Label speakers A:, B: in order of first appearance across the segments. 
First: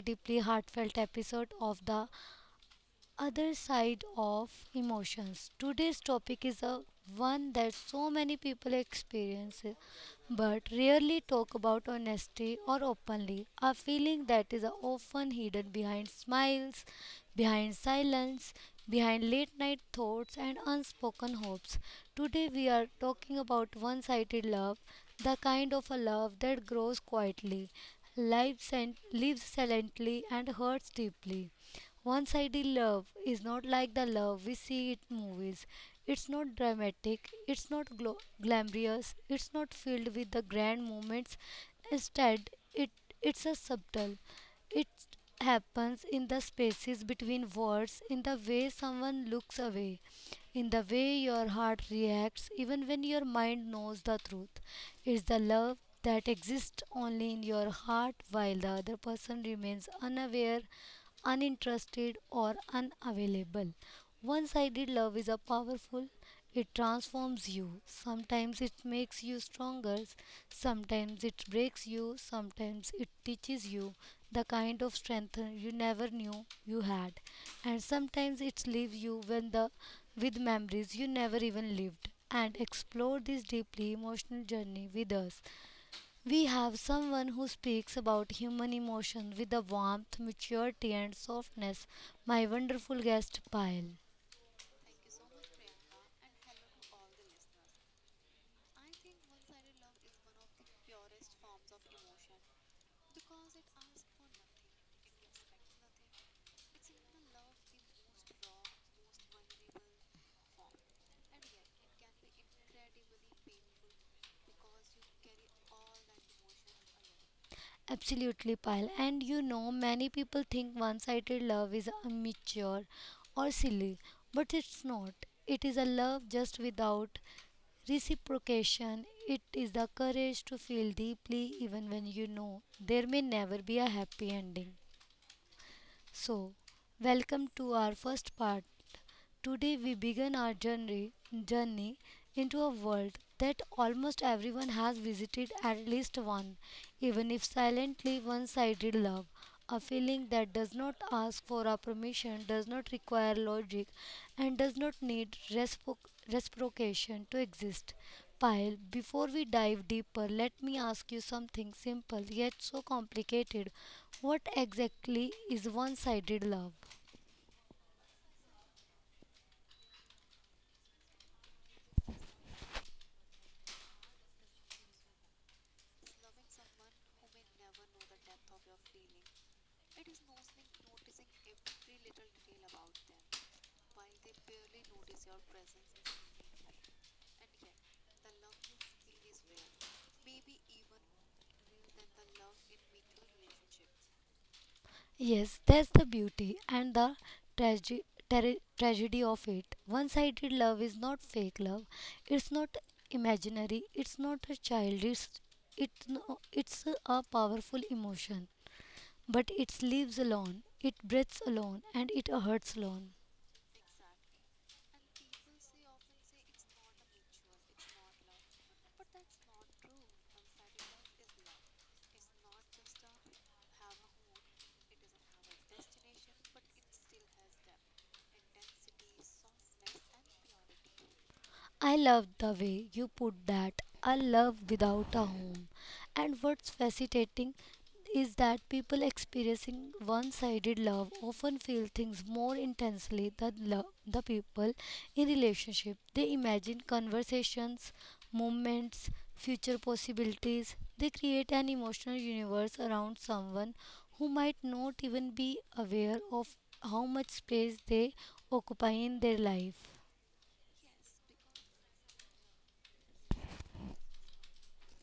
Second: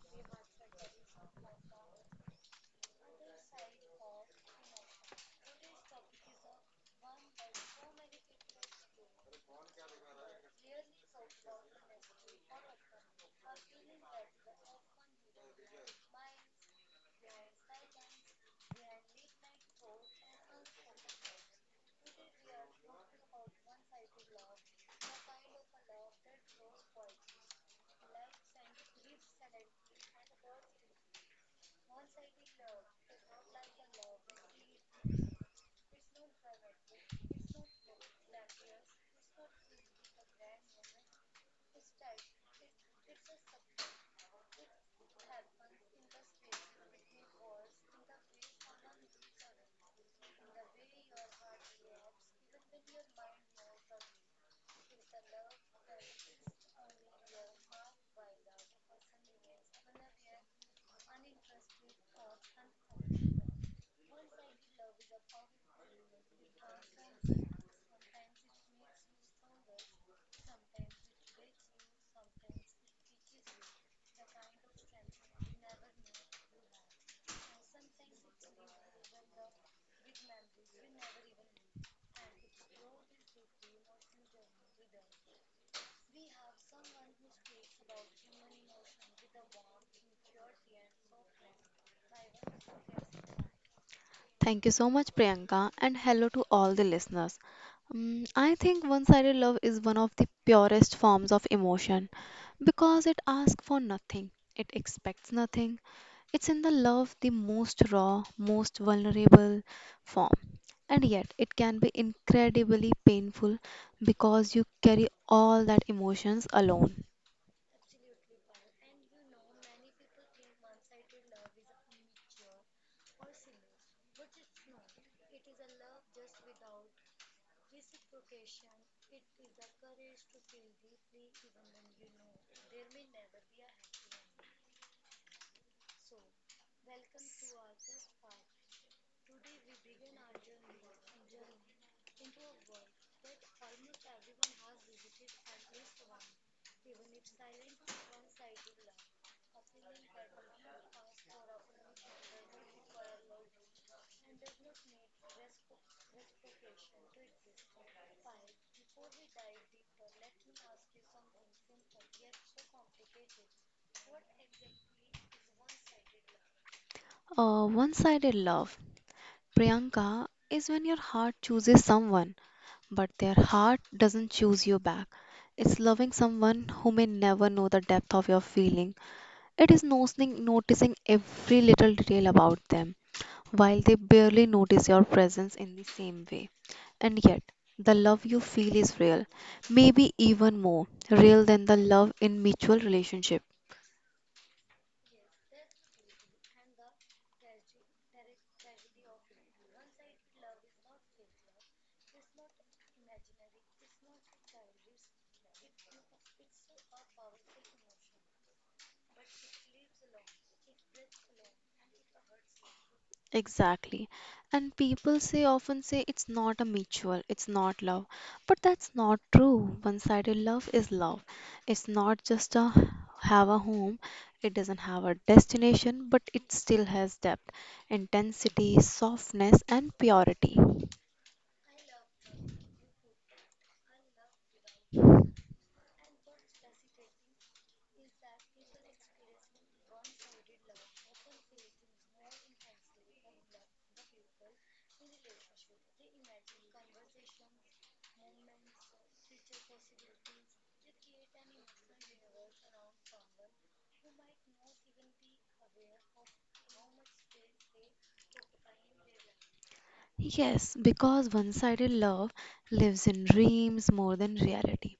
A: deeply heartfelt episode of The Other Side of Emotions. Today's topic is a one that so many people experience but rarely talk about honestly or openly. A feeling that is often hidden behind smiles, behind silence, behind late night thoughts and unspoken hopes. Today we are talking about one-sided love, the kind of a love that grows quietly, lives silently and hurts deeply. One sided love is not like the love we see in movies. It's not dramatic, it's not glamorous, it's not filled with the grand moments. Instead, it's a subtle. It happens in the spaces between words, in the way someone looks away, in the way your heart reacts, even when your mind knows the truth. It's the love that exists only in your heart while the other person remains unaware uninterested, or unavailable. One sided love is a powerful, it transforms you. Sometimes it makes you stronger, sometimes it breaks you, sometimes it teaches you the kind of strength you never knew you had, and sometimes it leaves you when the with memories you never even lived. And explore this deeply emotional journey with us. We have someone who speaks about human emotion with the warmth, maturity, and softness. My wonderful guest, Pyle.
B: Thank you so much, Priyanka, and hello to all the listeners. I think one sided love is one of the purest forms of emotion because it asks for nothing, it expects nothing. It's in the love the most raw, most vulnerable form. And yet, it can be incredibly painful because you carry all that emotions alone.
A: Absolutely, Pyle. And you know, many people think one sided love is immature or silly, but it's not. It is a love just without reciprocation. It is the courage to feel deeply even when you know there may never be a happy ending. So, welcome to our first part. Today, we begin our journey into a world that almost everyone has visited at least one, even if silently one sided love. A feeling that does not ask for our permission, does not require logic, and does not need reciprocation to exist. Pile, before we dive deeper, let me ask you something simple yet so complicated. What exactly is one sided love?
B: One sided love, Priyanka, is when your heart chooses someone, but their heart doesn't choose you back. It's loving someone who may never know the depth of your feeling. It is noticing every little detail about them, while they barely notice your presence in the same way. And yet, the love you feel is real, maybe even more real than the love in mutual relationship.
A: Yes, that's the beauty and the trage- tragedy of it. One sided love is not fake love, it's not imaginary, it's not a childish, it's, no, it's a powerful emotion. But it lives alone, it breathes alone, and it hurts alone.
B: Exactly. And people say often say it's not a mutual, it's not love. But that's not true. One-sided love is love. It's not just a have a home. It doesn't have a destination, but it still has depth, intensity, softness, and purity.
A: I love the way you put that. A love without a home. And what's fascinating is that people experiencing one-sided love often feel things more intensely than the people in relationship. They imagine conversations, moments, future possibilities. They create an emotional universe around someone who might not even be aware of how much space they occupy in their life.
B: Yes, because one sided love lives in dreams more than reality.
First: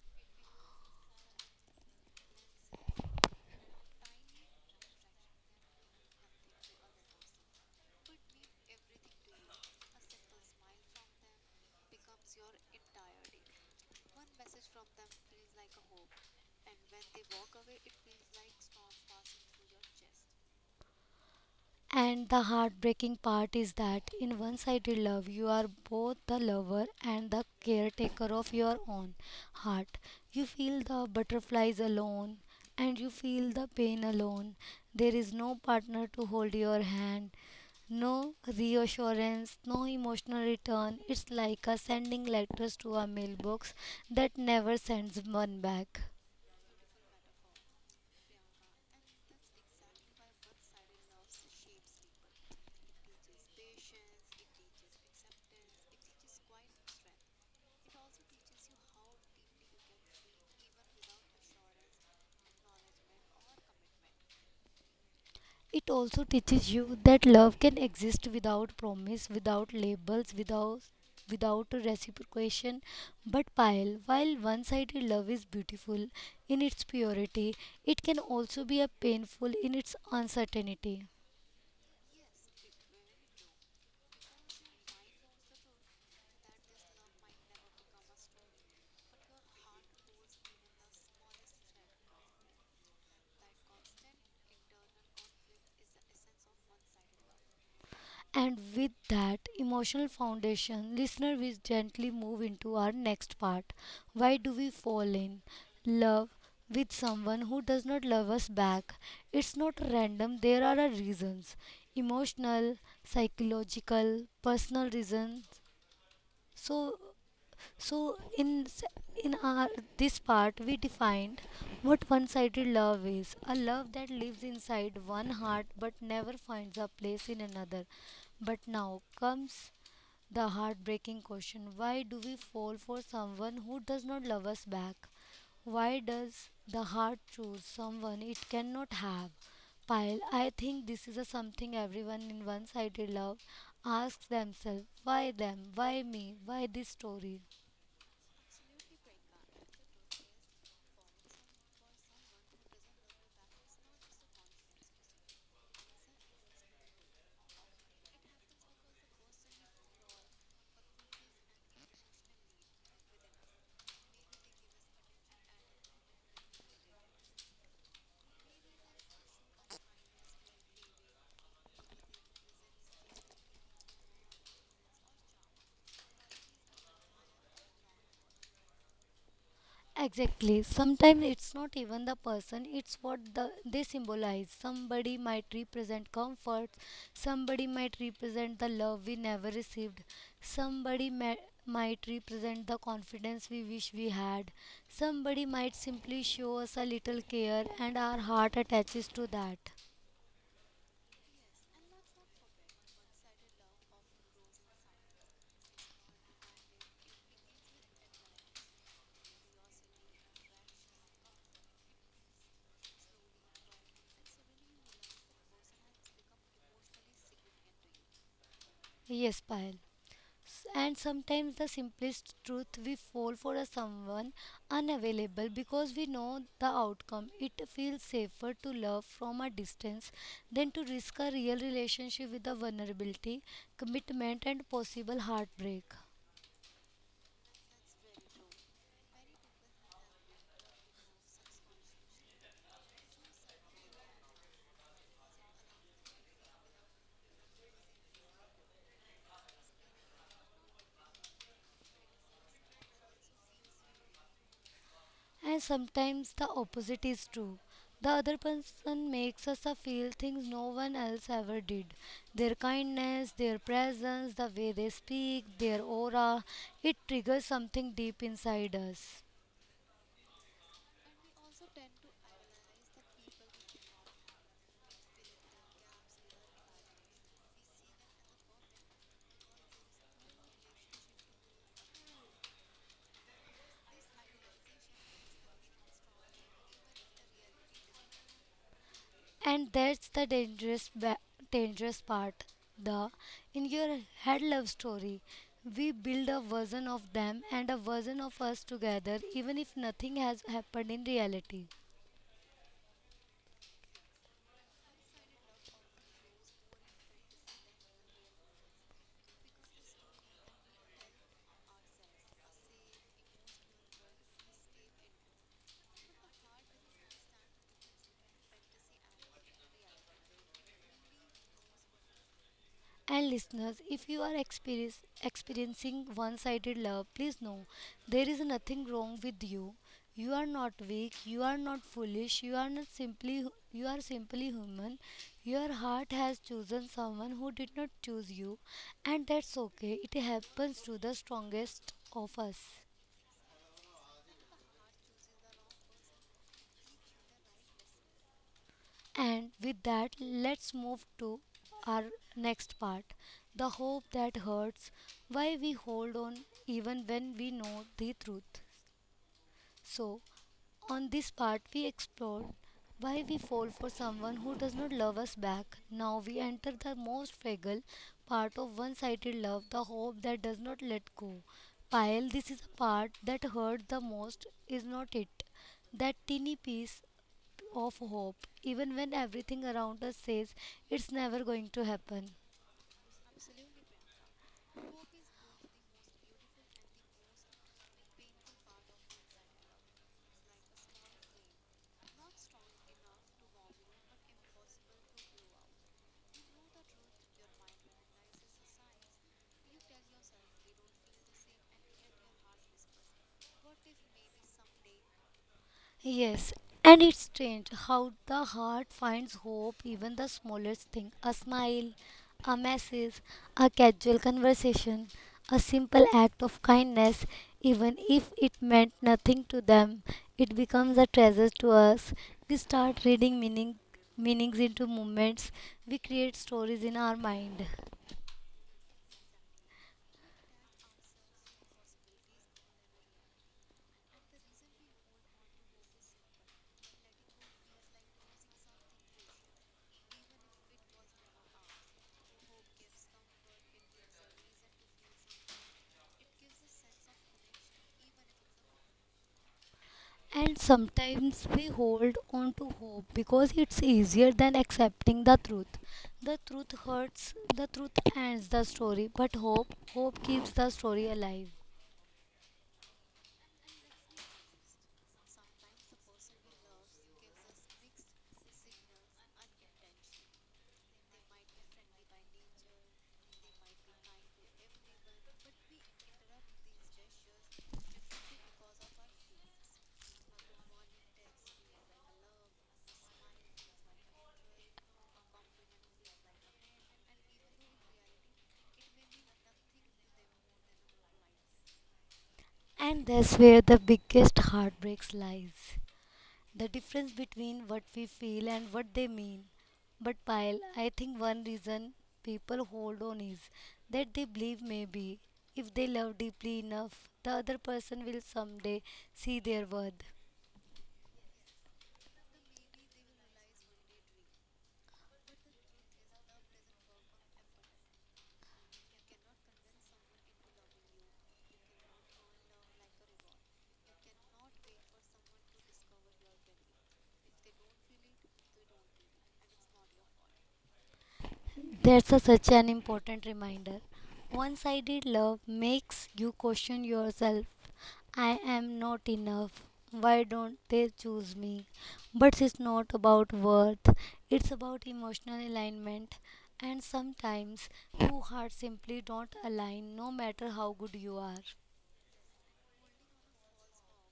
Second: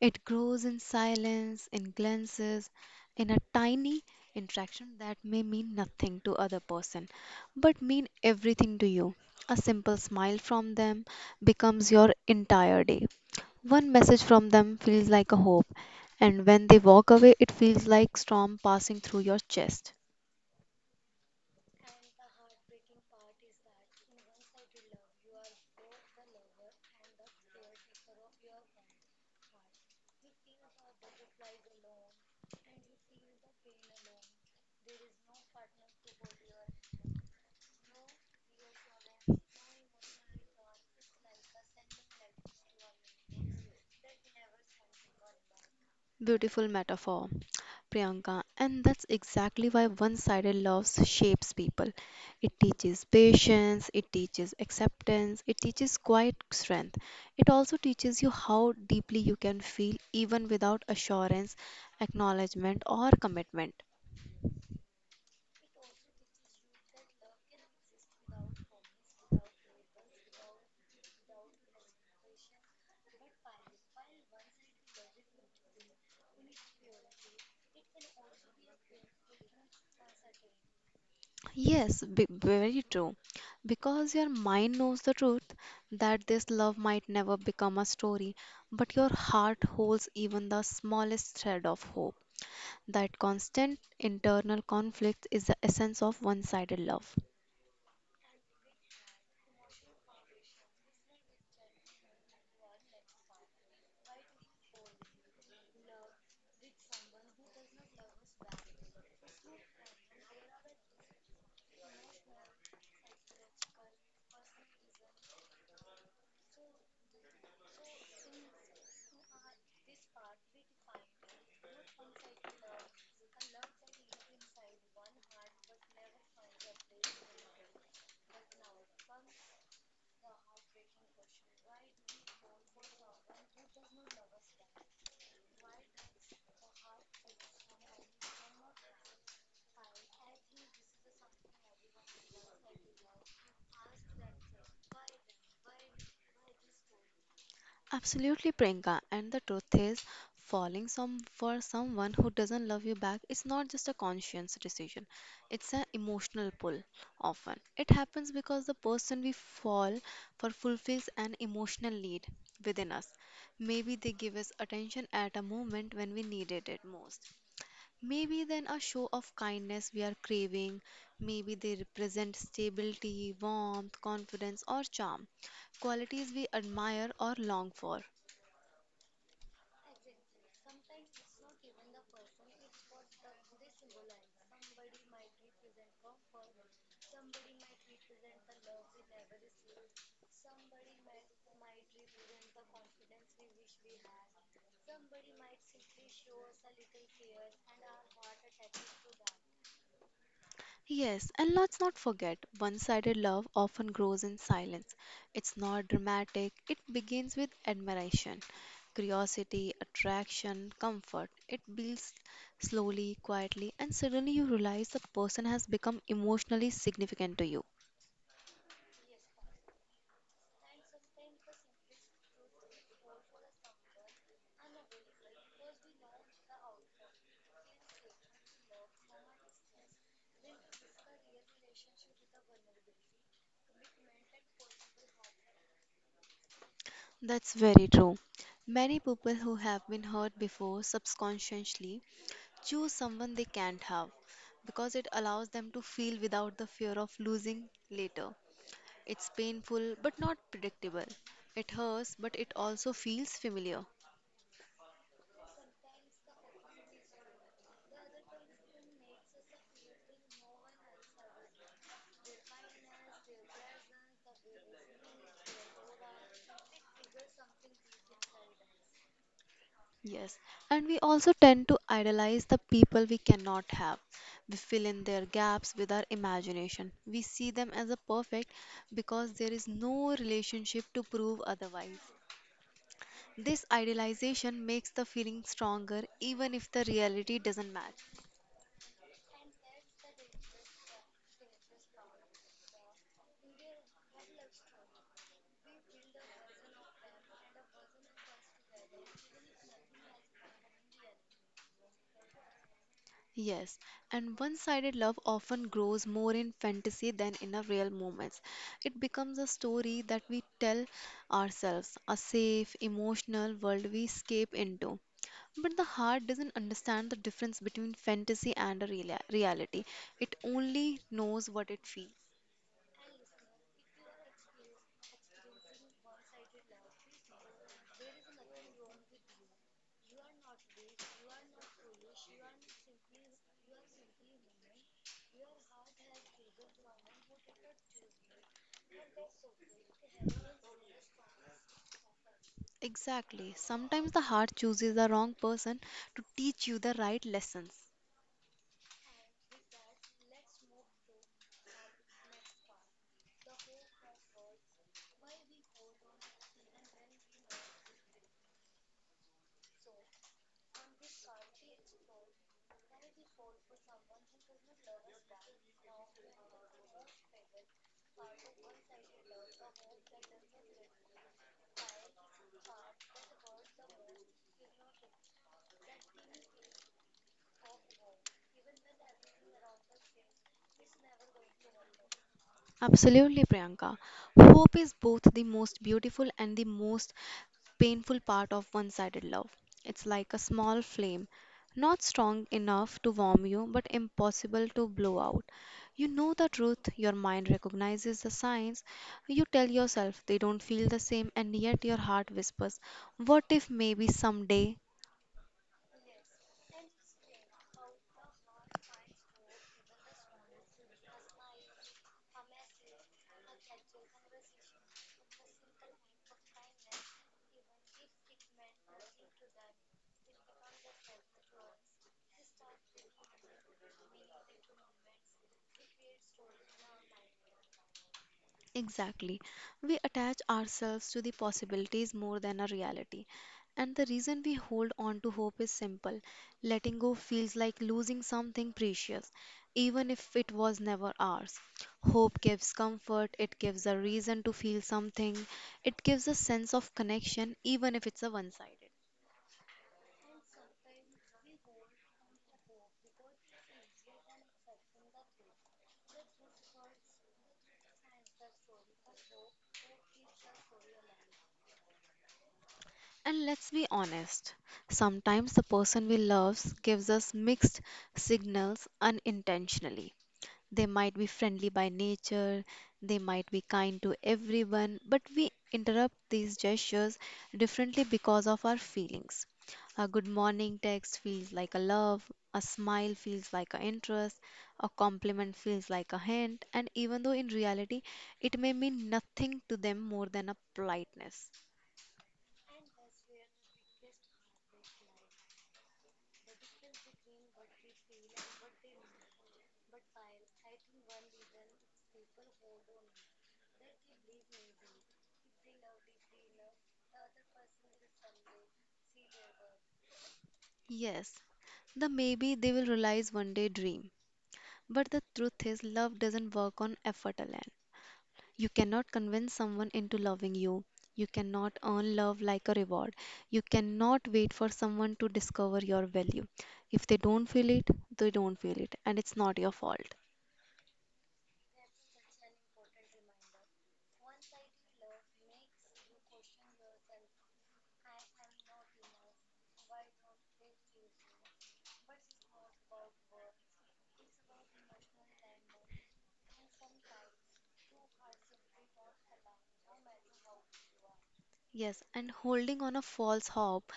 B: It grows in silence, in glances, in a tiny interaction that may mean nothing to other person but mean everything to you. A simple smile from them becomes your entire day. One message from them feels like a hope, and when they walk away, it feels like storm passing through your chest.
A: And the heartbreaking part is that in one sided love, you are both the lover and the caretaker of your own heart. You feel the butterflies alone and you feel the pain alone. There is no partner to hold your hand, no reassurance, no emotional return. It's like a sending letters to a mailbox that never sends one back.
B: Beautiful metaphor, Priyanka. And that's exactly why one sided love shapes people. It teaches patience, it teaches acceptance, it teaches quiet strength. It also teaches you how deeply you can feel even without assurance, acknowledgement, or commitment.
A: It also teaches you that love can exist without promise, without labels, without reciprocation but while one-sided love is beautiful in its purity, it can also be a painful in its uncertainty.
B: Yes, very true. Because your mind knows the truth that this love might never become a story, but your heart holds even the smallest thread of hope. That constant internal conflict is the essence of one sided love.
A: And with that emotional foundation, listener, we gently move into our next part. Why do we fall in love with someone who does not love us back? It's not random, there are a reasons emotional, psychological, personal reasons. So, so in s- in our this part we defined what one-sided love is, a love that lives inside one heart but never finds a place in another. But now comes the heartbreaking question, why do we fall for someone who does not love us back? Why does the heart choose someone it cannot have? Pile, I think this is a something everyone in one-sided love asks themselves, why them? Why me? Why this story?
B: Absolutely, Priyanka. And the truth is, falling some for someone who doesn't love you back is not just a conscious decision, it's an emotional pull. Often, it happens because the person we fall for fulfills an emotional need within us. Maybe they give us attention at a moment when we needed it most. Maybe then a show of kindness we are craving. Maybe they represent stability, warmth, confidence, or charm, qualities we admire or long for.
A: Exactly. Sometimes it's not even the person, it's what they symbolize. Somebody might represent comfort, somebody might represent the love we never received, might represent the confidence we wish we had, somebody might simply show us a little care, and our heart attaches to that.
B: Yes, and let's not forget one sided love often grows in silence. It's not dramatic, it begins with admiration, curiosity, attraction, comfort. It builds slowly, quietly, and suddenly you realize the person has become emotionally significant to you.
A: Yes, Payal. And sometimes the simplest truth we fall for a someone unavailable because we know the outcome. It feels safer to love from a distance than to risk a real relationship with the vulnerability, commitment, and possible heartbreak.
B: That's very true. Many people who have been hurt before subconsciously choose someone they can't have because it allows them to feel without the fear of losing later. It's painful but not predictable. It hurts but it also feels familiar.
A: And sometimes the opposite is true. The other person makes us feel things no one else ever did. Their kindness, their presence, the way they speak, their aura, it triggers something deep inside us.
B: Yes, and we also tend to idolize the people we cannot have. We fill in their gaps with our imagination. We see them as a perfect because there is no relationship to prove otherwise. This idealization makes the feeling stronger even if the reality doesn't match.
A: And that's the dangerous part. The in your head love story, we build a version of them and a version of us together, even if nothing has happened in reality.
B: Yes, and one sided love often grows more in fantasy than in a real moments. It becomes a story that we tell ourselves, a safe, emotional world we escape into. But the heart doesn't understand the difference between fantasy and a reality, it only knows what it feels.
A: And listeners, if you are experiencing one sided love, please know there is nothing wrong with you. You are not weak, you are not foolish, you are not simply you are simply human. Your heart has chosen someone who did not choose you, and that's okay. It happens to the strongest of us.
B: Exactly. Sometimes the heart chooses the wrong person to teach you the right lessons.
A: And with that, let's move to our next part, the hope that hurts, why we hold on even when we know the truth. So, on this part, we explored why we fall for someone who does not love us back. Now, we enter the most fragile part of one sided love, the hope that does not let go. Pile, this is the part that hurt the most, is not it? That teeny piece of hope, even when everything around us says it's never going to happen.
B: Absolutely, Priyanka. Hope is both the most beautiful and the most painful part of one sided love. It's like a small flame, not strong enough to warm you, but impossible to blow out. You know the truth, your mind recognizes the signs. You tell yourself they don't feel the same, and yet your heart whispers, what if maybe someday?
A: Yes, and it's strange how the heart finds hope even the smallest thing. A smile, a message, a casual conversation, a simple act of kindness, even if it meant nothing to them, it becomes a treasure to us. We start reading meanings into moments. We create stories in our mind.
B: Exactly. We attach ourselves to the possibilities more than a reality. And the reason we hold on to hope is simple. Letting go feels like losing something precious, even if it was never ours. Hope gives comfort, it gives a reason to feel something, it gives a sense of connection, even if it's a one sided.
A: And sometimes we hold on to hope because it's easier than accepting the truth. The truth hurts, the truth ends the story, but hope, hope keeps the story alive.
B: And let's be honest, sometimes the person we love gives us mixed signals unintentionally. They might be friendly by nature, they might be kind to everyone, but we interrupt these gestures differently because of our feelings. A good morning text feels like a love, a smile feels like an interest, a compliment feels like a hint, and even though in reality it may mean nothing to them more than a politeness.
A: And that's where the biggest heartbreaks lies. The difference between what we feel and what they mean. But Pyle, I think one reason people hold on is that they believe maybe if they love deeply enough, the other person will someday see their worth.
B: Yes, the maybe they will realize one day dream. But the truth is, love doesn't work on effort alone. You cannot convince someone into loving you. You cannot earn love like a reward. You cannot wait for someone to discover your value. If they don't feel it, they don't feel it, and it's not your fault.
A: That's a, such an important reminder. One sided love makes you question yourself. I am not enough. Why don't they choose me? But it's not about worth, it's about emotional alignment. And sometimes two hearts simply don't align no matter how good you are.
B: Yes, and holding on a false hope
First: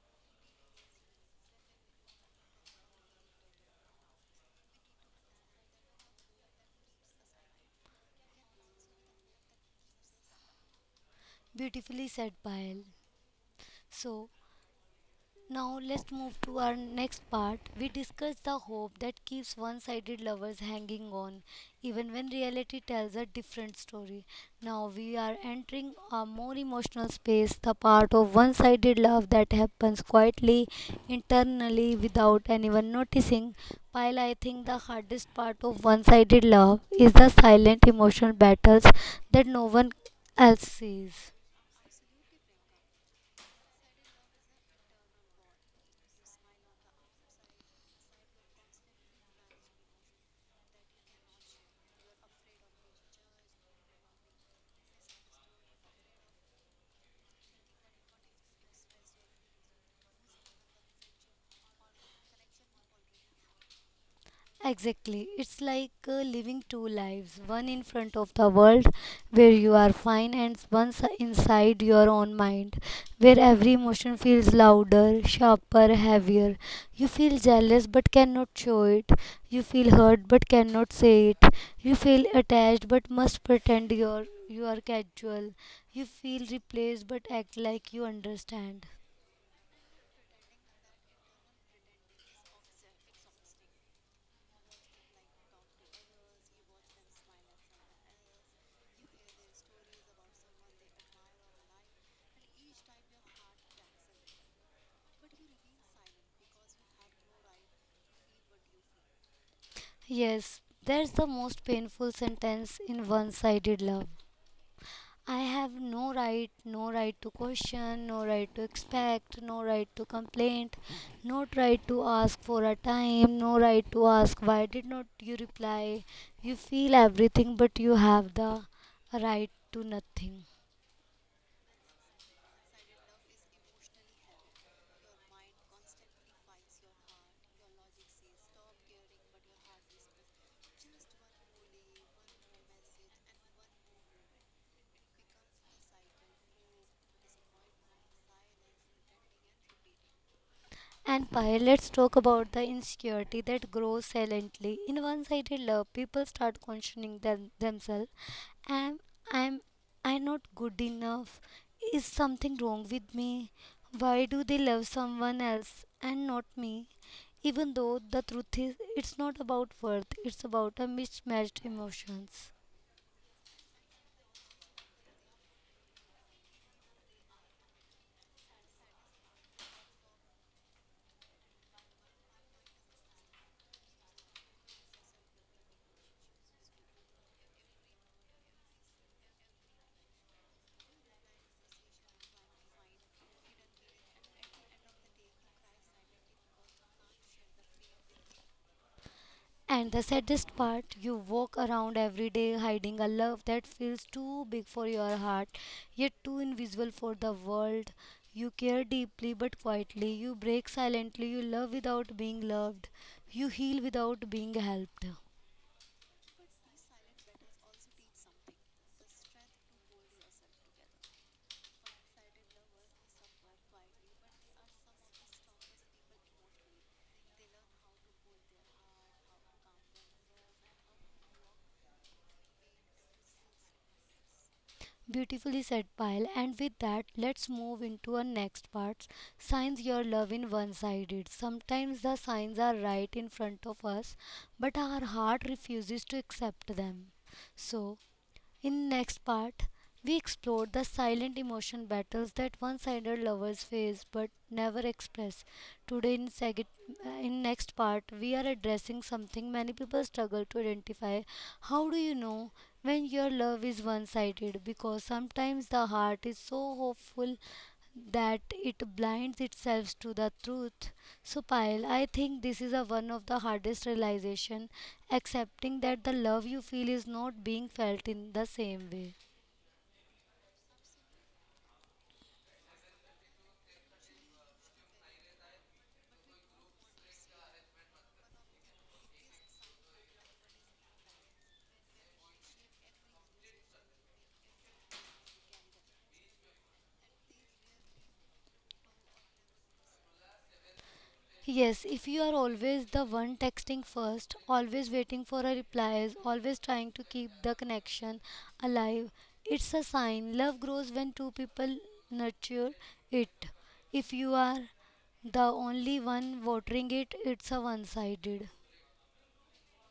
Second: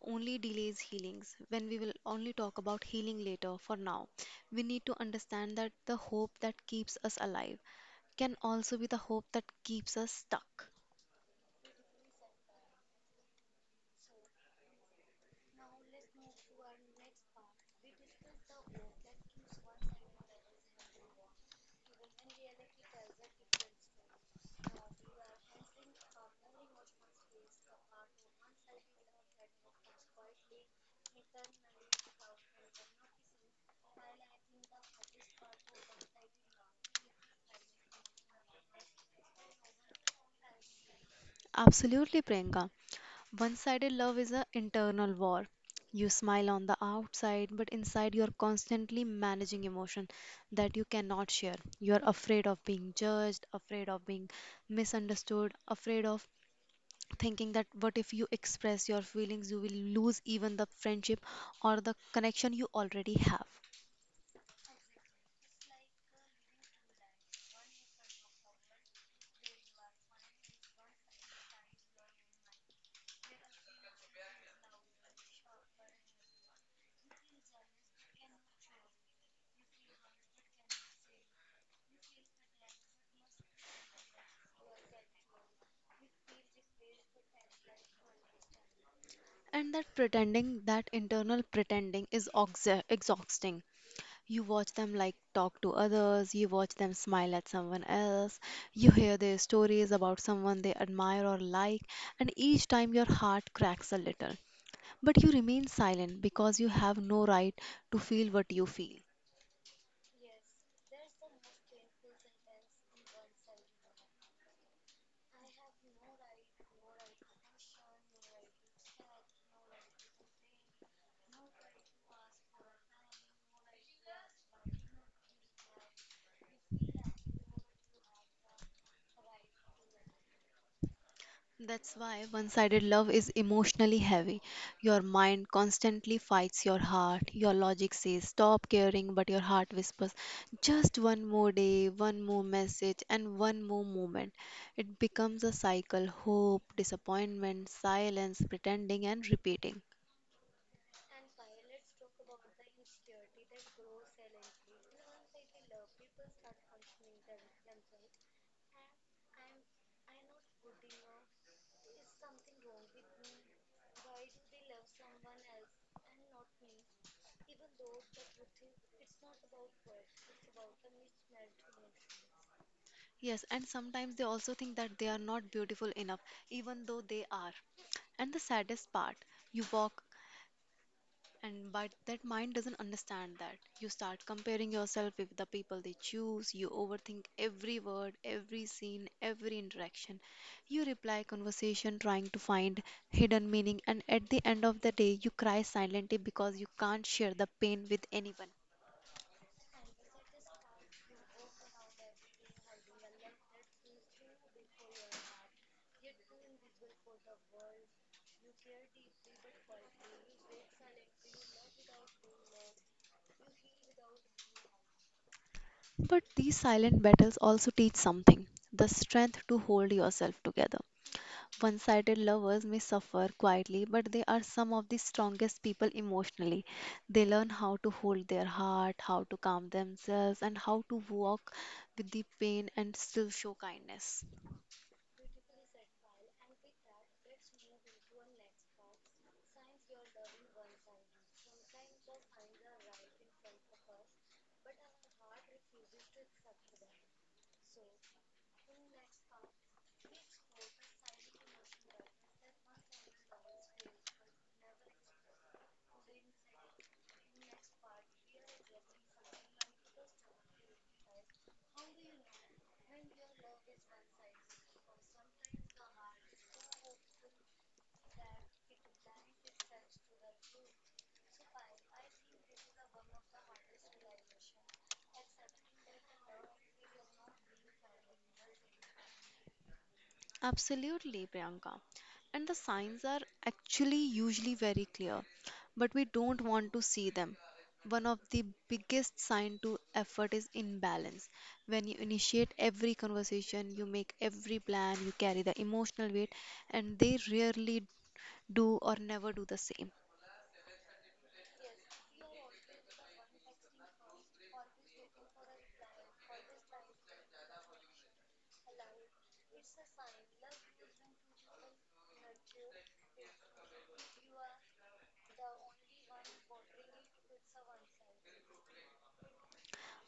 B: only delays healings. When we will only talk about healing later, for now, we need to understand that the hope that keeps us alive can also be the hope that keeps us stuck.
A: Beautifully said, Payal. So, now let's move to our next part. We discuss the hope that keeps one-sided lovers hanging on, even when reality tells a different story. Now we are entering a more emotional space, the part of one-sided love that happens quietly, internally, without anyone noticing. While I think the hardest part of one-sided love is the silent emotional battles that no one else sees.
B: Absolutely, Priyanka. One sided love is an internal war. You smile on the outside, but inside you're constantly managing emotion that you cannot share. You're afraid of being judged, afraid of being misunderstood, afraid of thinking that what if you express your feelings, you will lose even the friendship or the connection you already have.
A: Exactly. It's like living two lives one in front of the world, where you are fine, and one inside your own mind, where every emotion feels louder, sharper, heavier. You feel jealous but cannot show it. You feel hurt but cannot say it. You feel attached but must pretend you are casual. You feel replaced but act like you understand.
B: And that pretending, that internal pretending is exhausting. You watch them like talk to others, you watch them smile at someone else, you hear their stories about someone they admire or like, and each time your heart cracks a little. But you remain silent because you have no right to feel what you feel.
A: Yes, that's the most painful sentence in one sided love. I have no right, no right to question, no right to expect, no right to complain, no right to ask for a time, no right to ask why did not you reply. You feel everything, but you have the right to nothing.
B: That's why one sided love is emotionally heavy. Your mind constantly fights your heart. Your logic says stop caring, but your heart whispers just one more day, one more message, and one more moment. It becomes a cycle hope, disappointment, silence, pretending, and repeating.
A: And Payal, let's talk about the insecurity that grows silently. In one sided love, people start questioning themselves. Am I'm I'm not good enough? Is something wrong with me? Why do they love someone else and not me? Even though the truth is it's not about worth, it's about a mismatched emotions.
B: Yes, and sometimes they also think that they are not beautiful enough, even though they are. And the saddest part, you walk and but that mind doesn't understand that. You start comparing yourself with the people they choose, you overthink every word, every scene, every interaction. You reply conversation trying to find hidden meaning, and at the end of the day, you cry silently because you can't share the pain with anyone.
A: And the saddest part, you walk around every day hiding a love that feels too big for your heart, yet too invisible for the world. You care deeply but quietly, you break silently, you love without being loved, you heal without being helped.
B: But these silent battles also teach something the strength to hold yourself together. One sided lovers may suffer quietly, but they are some of the strongest people emotionally. They learn how to hold their heart, how to calm themselves, and how to walk with the pain and still show kindness.
A: Beautifully said, Pile. And with that, let's move into our next part. Signs your love in one-sided. Sometimes the signs are right in front of us, but our heart refuses to accept them. So, in next part, we explore the silent emotion battles that one-sided lovers face but never express. Today in in next part, we are addressing something many people struggle to identify. How do you know when your love is one-sided? Because sometimes the heart is so hopeful that it blinds itself to the truth. So Payal, I think this is a one of the hardest realization, accepting that the love you feel is not being felt in the same way.
B: Absolutely, Priyanka. And the signs are actually usually very clear, but we don't want to see them. One of the biggest sign to effort is imbalance. When you initiate every conversation, you make every plan, you carry the emotional weight, and they rarely do or never do the same.
A: Yes, if you are always the one texting first, always waiting for a replies, always trying to keep the connection alive, it's a sign love grows when two people nurture it. If you are the only one watering it, it's a one-sided.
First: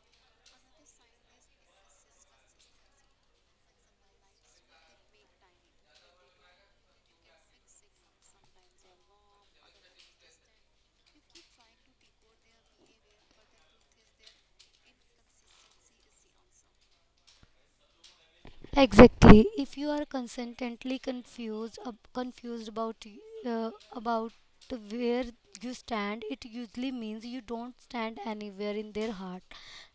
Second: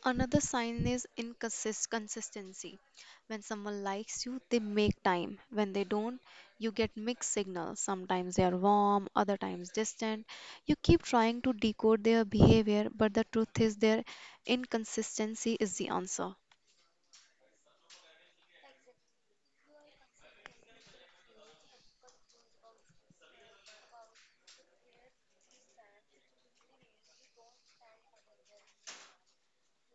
B: Another sign is consistency. When someone likes you, they make time. When they don't, you get mixed signals. Sometimes they are warm, other times distant. You keep trying to decode their behavior, but the truth is their inconsistency is the answer.
A: Exactly. If you are consistently confused about where you stand, it usually means you don't stand anywhere in their heart.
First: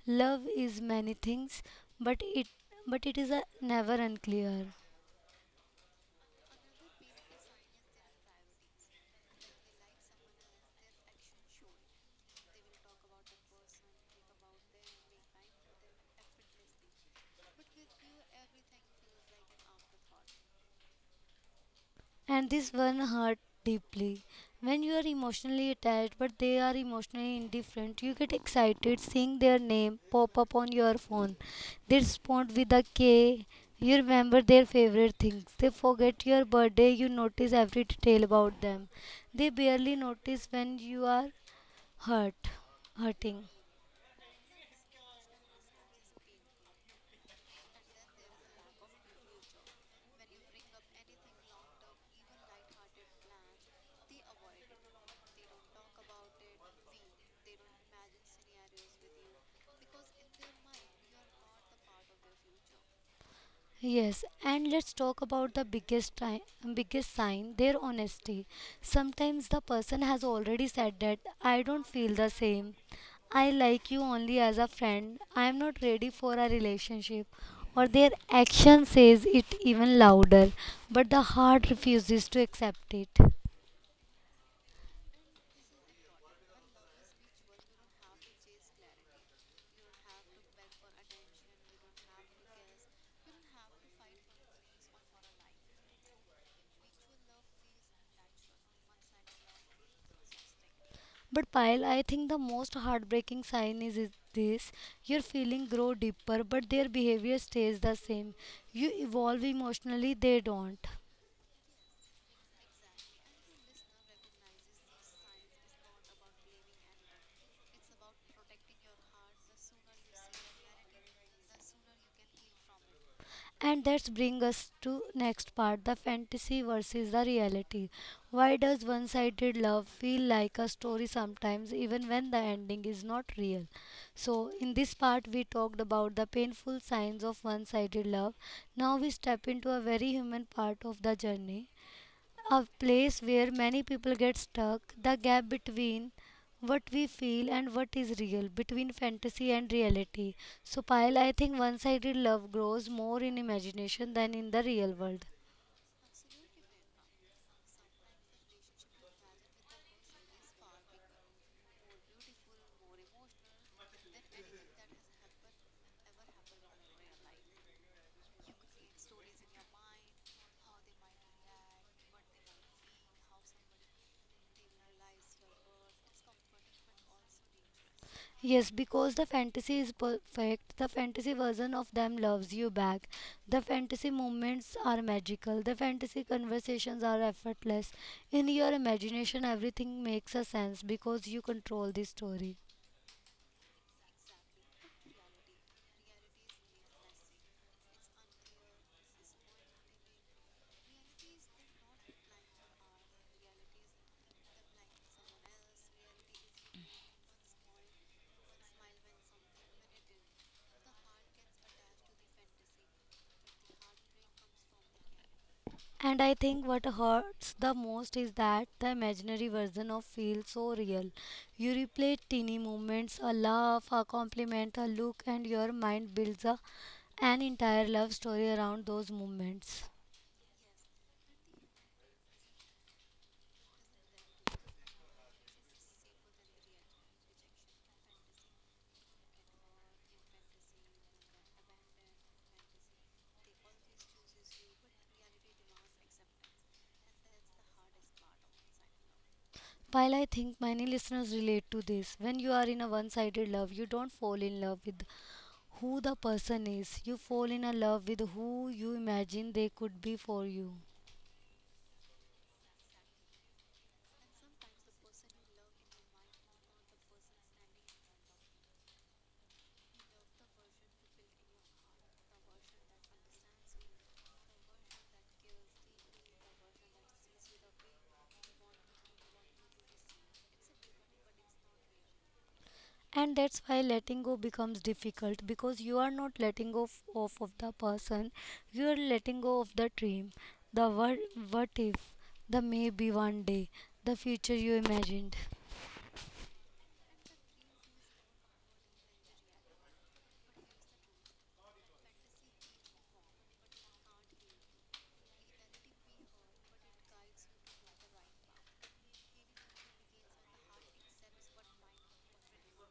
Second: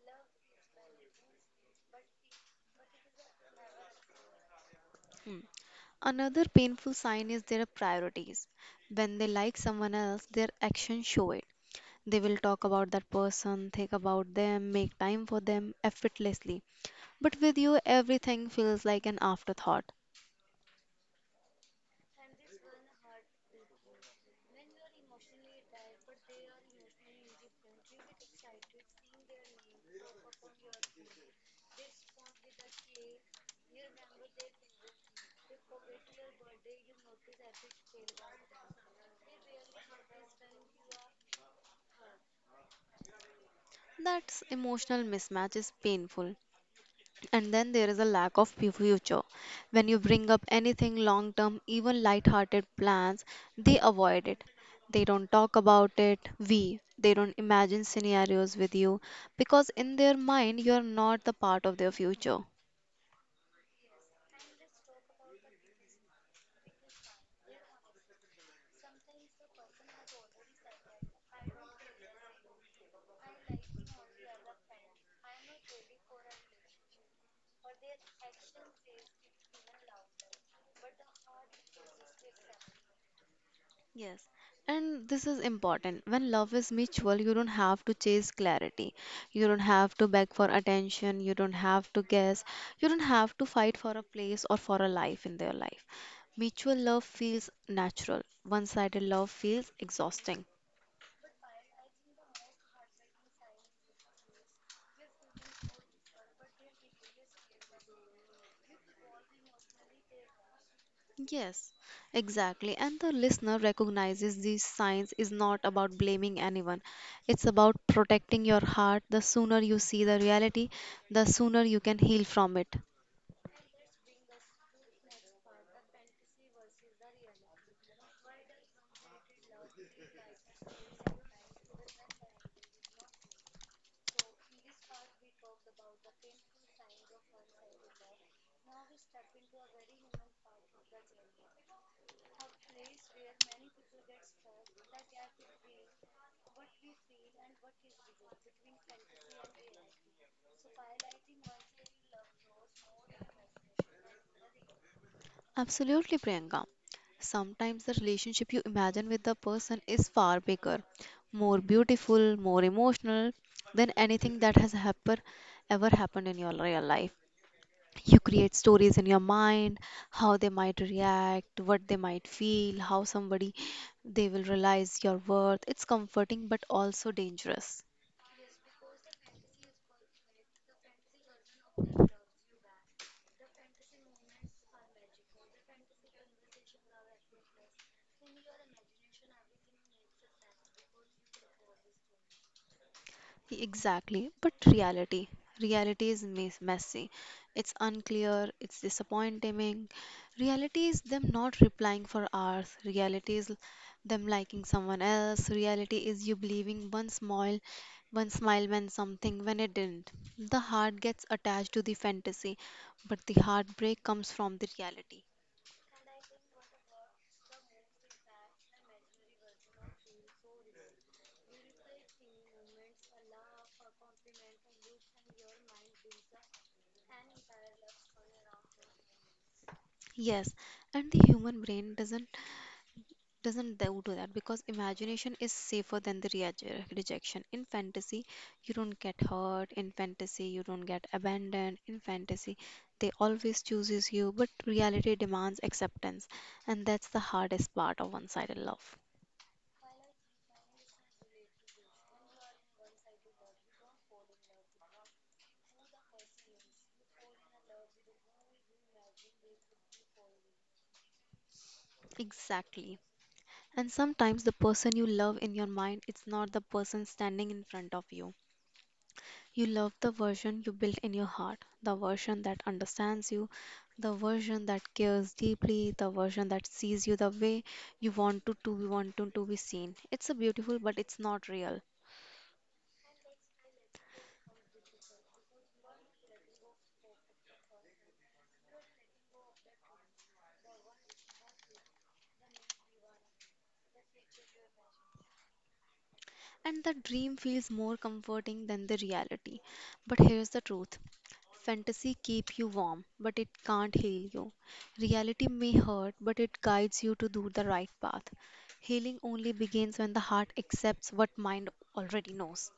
A: Love is many things, but it but it is never unclear.
B: Hmm. Another painful sign is their priorities. When they like someone else, their actions show it. They will talk about that person, think about them, make time for them effortlessly. But with you, everything feels like an afterthought.
A: And this one hurt deeply. When you are emotionally attached but they are emotionally indifferent, you get excited seeing their name pop up on your phone. They respond with a K. You remember their favorite things. They forget your birthday. You notice every detail about them. They barely notice when you are hurt, hurting.
B: That emotional mismatch is painful. And then there is a lack of future. When you bring up anything long term, even light-hearted plans, they avoid it. They don't talk about it. They don't imagine scenarios with you because in their mind, you are not the part of their future.
A: Yes, and let's talk about the biggest sign, their honesty. Sometimes the person has already said that I don't feel the same. I like you only as a friend. I am not ready for a relationship. Or their action says it even louder, but the heart refuses to accept it.
B: Yes, and this is important. When love is mutual, you don't have to chase clarity. You don't have to beg for attention. You don't have to guess. You don't have to fight for a place or for a life in their life. Mutual love feels natural. One-sided love feels exhausting.
A: But Payal, I think the most heartbreaking sign is this. Your feeling grow deeper, but their behavior stays the same. You evolve emotionally, they don't.
B: Yes, exactly. And the listener recognizes these signs is not about blaming anyone. It's about protecting your heart. The sooner you see the reality, the sooner you can heal from it.
A: And that's bring us to next part, the fantasy versus the reality. Why does one-sided love feel like a story sometimes even when the ending is not real? So in this part we talked about the painful signs of one-sided love. Now we step into a very human part of the journey, a place where many people get stuck, the gap between what we feel and what is real, between fantasy and reality. So, Payal, I think one sided love grows more in imagination than in the real world.
B: Absolutely, Priyanka. Sometimes the relationship you imagine with the person is far bigger, more beautiful, more emotional than anything that has ever happened in your real life. You create stories in your mind, how they might react, what they might feel, how somebody they will realize your worth. It's comforting but also dangerous.
A: Yes, because the fantasy is perfect. The fantasy version of them loves you back. The fantasy moments are magical. The fantasy conversations are effortless. In your imagination, everything makes a sense because you control the story.
B: Exactly, but reality. Reality is messy. It's unclear, it's disappointing. Reality is them not replying for hours. Reality is them liking someone else. Reality is you believing one smile meant something when it didn't. The heart gets attached to the fantasy, but the heartbreak comes from the reality.
A: And I think what hurts the most is that the imaginary version of feels so real. You replay teeny moments, a laugh, a compliment, a look, and your mind builds an entire love story around those moments.
B: Yes, and the human brain doesn't do that because imagination is safer than the rejection. In fantasy, you don't get hurt. In fantasy, you don't get abandoned. In fantasy, they always chooses you, but reality demands acceptance, and that's the hardest part of one-sided love.
A: While I think many listeners relate to this, when you are in a one sided love, you don't fall in love with who the person is, you fall in a love with who you imagine they could be for you.
B: Exactly. And sometimes the person you love in your mind, it's not the person standing in front of you. You love the version you built in your heart, the version that understands you, the version that cares deeply, the version that sees you the way you want to be wanted to be seen. It's a beautiful, but it's not real.
A: And that's why letting go becomes difficult because you are not letting go off of the person, you are letting go of the dream, the what if, the maybe one day, the future you imagined.
B: And the dream feels more comforting than the reality. But here's the truth. Fantasy keep you warm, but it can't heal you. Reality may hurt, but it guides you to do the right path. Healing only begins when the heart accepts what mind already knows.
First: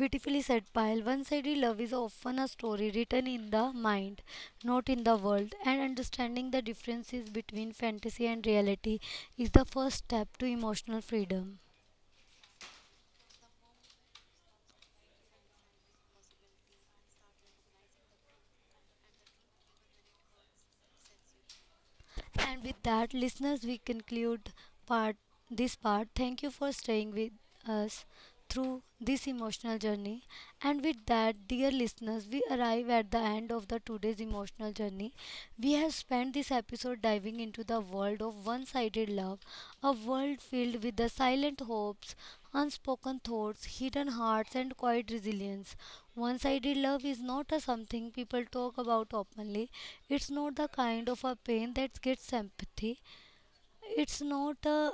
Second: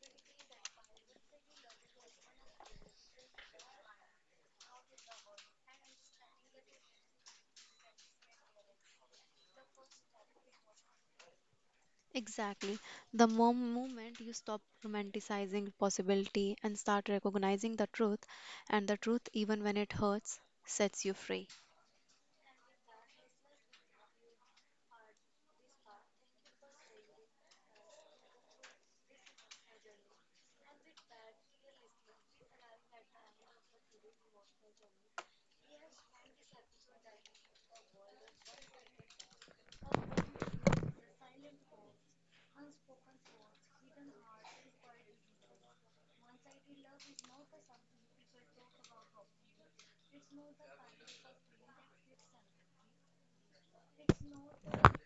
A: Beautifully said, pyle. One-sided love is often a story written in the mind, not in the world, and understanding the differences between fantasy and reality is the first step to emotional freedom.
B: Exactly. The moment you stop romanticizing possibility and start recognizing the truth, and the truth, even when it hurts, sets you free.
A: And with that, listeners, we conclude part this part. Thank you for staying with us through this emotional journey. And with that, dear listeners, we arrive at the end of the today's emotional journey. We have spent this episode diving into the world of one sided love, a world filled with the silent hopes, unspoken thoughts, hidden hearts, and quiet resilience. One sided love is not a something people talk about openly, it's not the kind of a pain that gets sympathy, it's not a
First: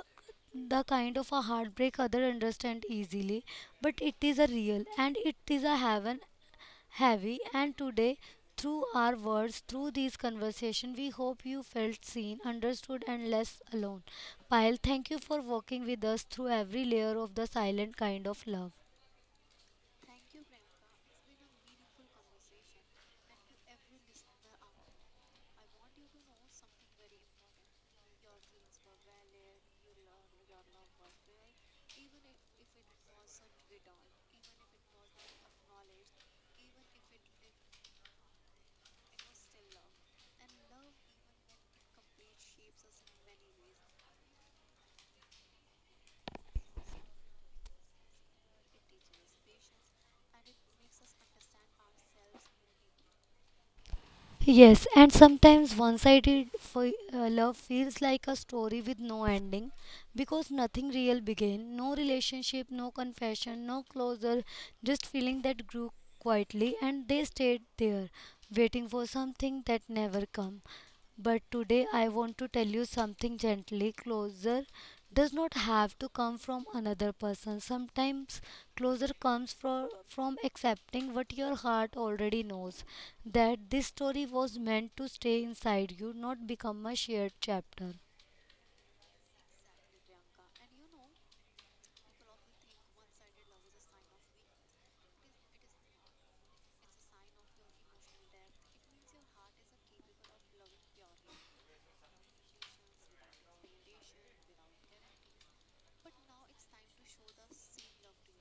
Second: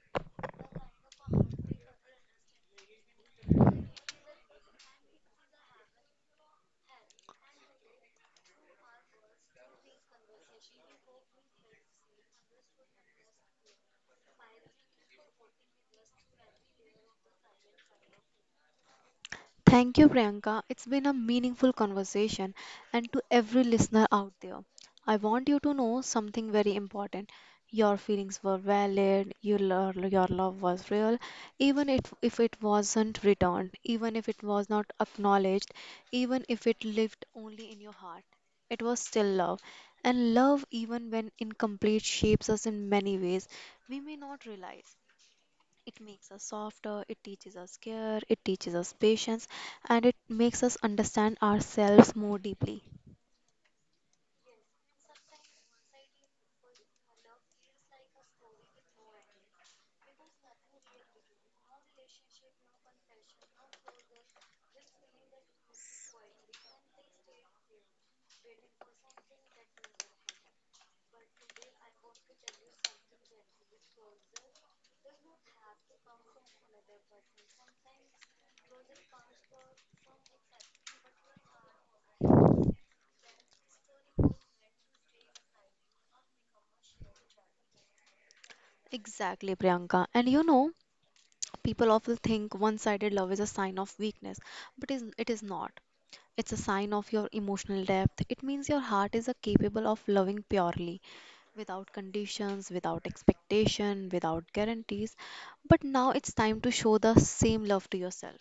A: the kind of a heartbreak other understand easily, but it is a real and it is a heaven heavy. And today, through our words, through these conversation, we hope you felt seen, understood, and less alone. Pyle, thank you for walking with us through every layer of the silent kind of love.
B: Thank you, Priyanka. It's been a meaningful conversation. And to every listener out there, I want you to know something very important. Your feelings were valid, your love was real, even if it wasn't returned, even if it was not acknowledged, even if it lived only in your heart. It was still love. And love, even when incomplete, shapes us in many ways we may not realize. It makes us softer, it teaches us care, it teaches us patience, and it makes us understand ourselves more deeply.
A: Yes, and sometimes one sided love feels like a story with no ending because nothing real began, no relationship, no confession, no closure, just feeling that grew quietly and they stayed there, waiting for something that never come. But today I want to tell you something gently. Closure does not have to come from another person. Sometimes closure comes from accepting what your heart already knows, that this story was meant to stay inside you, not become a shared chapter.
B: Exactly, Priyanka. And you know, people often think one sided love is a sign of weakness, but it is not. It's a sign of your emotional depth. It means your heart is a capable of loving purely, without conditions, without expectation, without guarantees. But now it's time to show the same love to yourself.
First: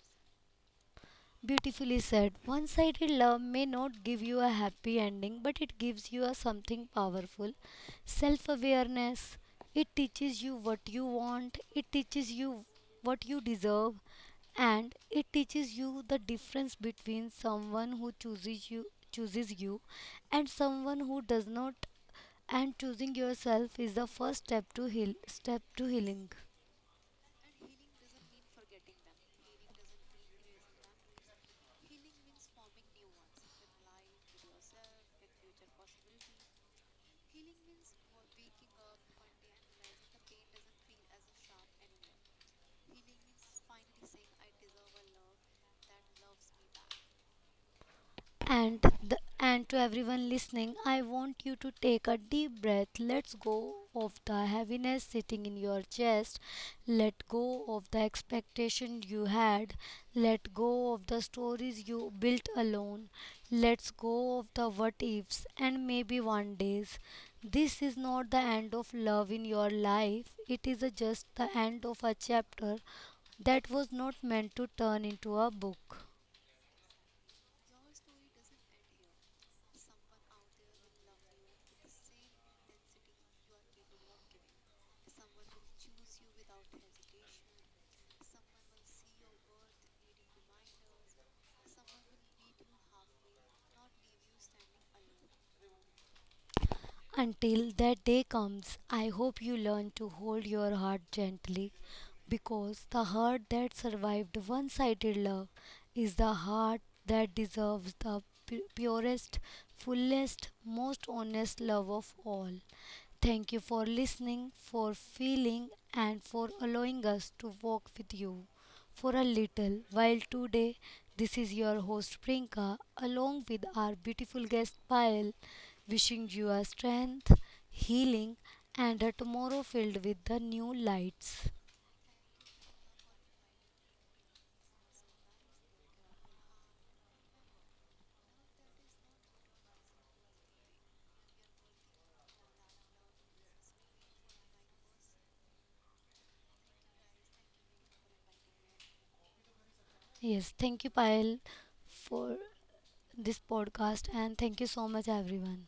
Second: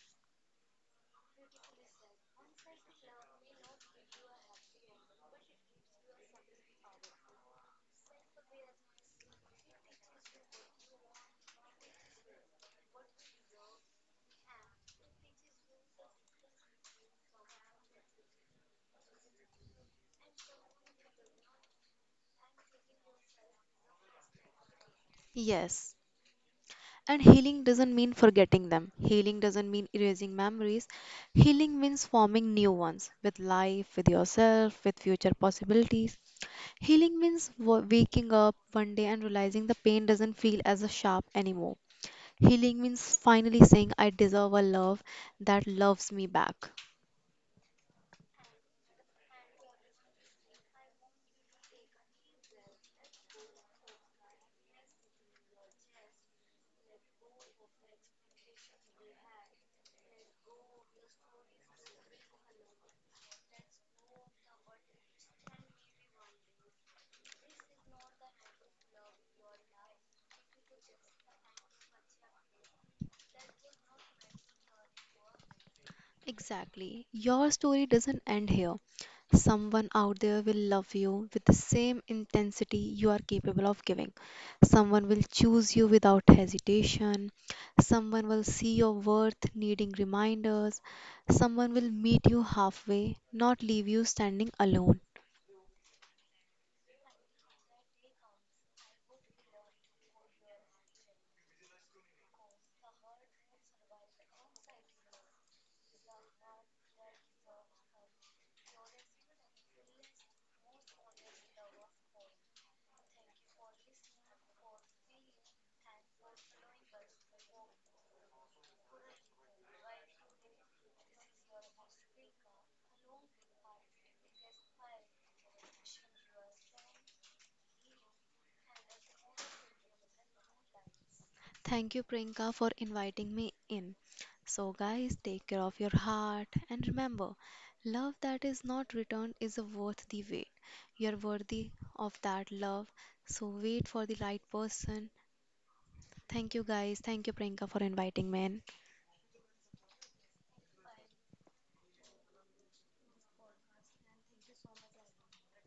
A: Beautifully said. One sided love may not give you a happy ending, but it gives you a something powerful. Self awareness. It teaches you what you want, it teaches you what you deserve, and it teaches you the difference between someone who chooses you and someone who does not, and choosing yourself is the first step to heal step to
B: Yes,
A: healing.
B: and healing doesn't mean forgetting them. Healing doesn't mean erasing memories. Healing means forming new ones with life, with yourself, with future possibilities. Healing means waking up one day and realizing the pain doesn't feel as sharp anymore. Healing means finally saying, I deserve a love that loves me back.
A: And the, and to everyone listening, I want you to take a deep breath. Let's go of the heaviness sitting in your chest. Let go of the expectation you had. Let go of the stories you built alone. Let's go of the what ifs and maybe one days. This is not the end of love in your life. It is a just the end of a chapter that was not meant to turn into a book.
B: Exactly. Your story doesn't end here. Someone out there will love you with the same intensity you are capable of giving. Someone will choose you without hesitation. Someone will see your worth needing reminders. Someone will meet you halfway, not leave you standing alone.
A: Until that day comes, I hope you learn to hold your heart gently because the heart that survived one sided love is the heart that deserves the purest, fullest, most honest love of all. Thank you for listening, for feeling, and for allowing us to walk with you for a little while today. This is your host Prinka, along with our beautiful guest Payal, wishing you a strength, healing, and a tomorrow filled with the new lights.
B: Thank you, Priyanka, for inviting me in. So, guys, take care of your heart and remember, love that is not returned is worth the wait. You're worthy of that love, so wait for the right person. Thank you, guys. Thank you, Priyanka, for inviting me in.
A: Yes, thank you, Payal, for this podcast, and thank you so much, everyone.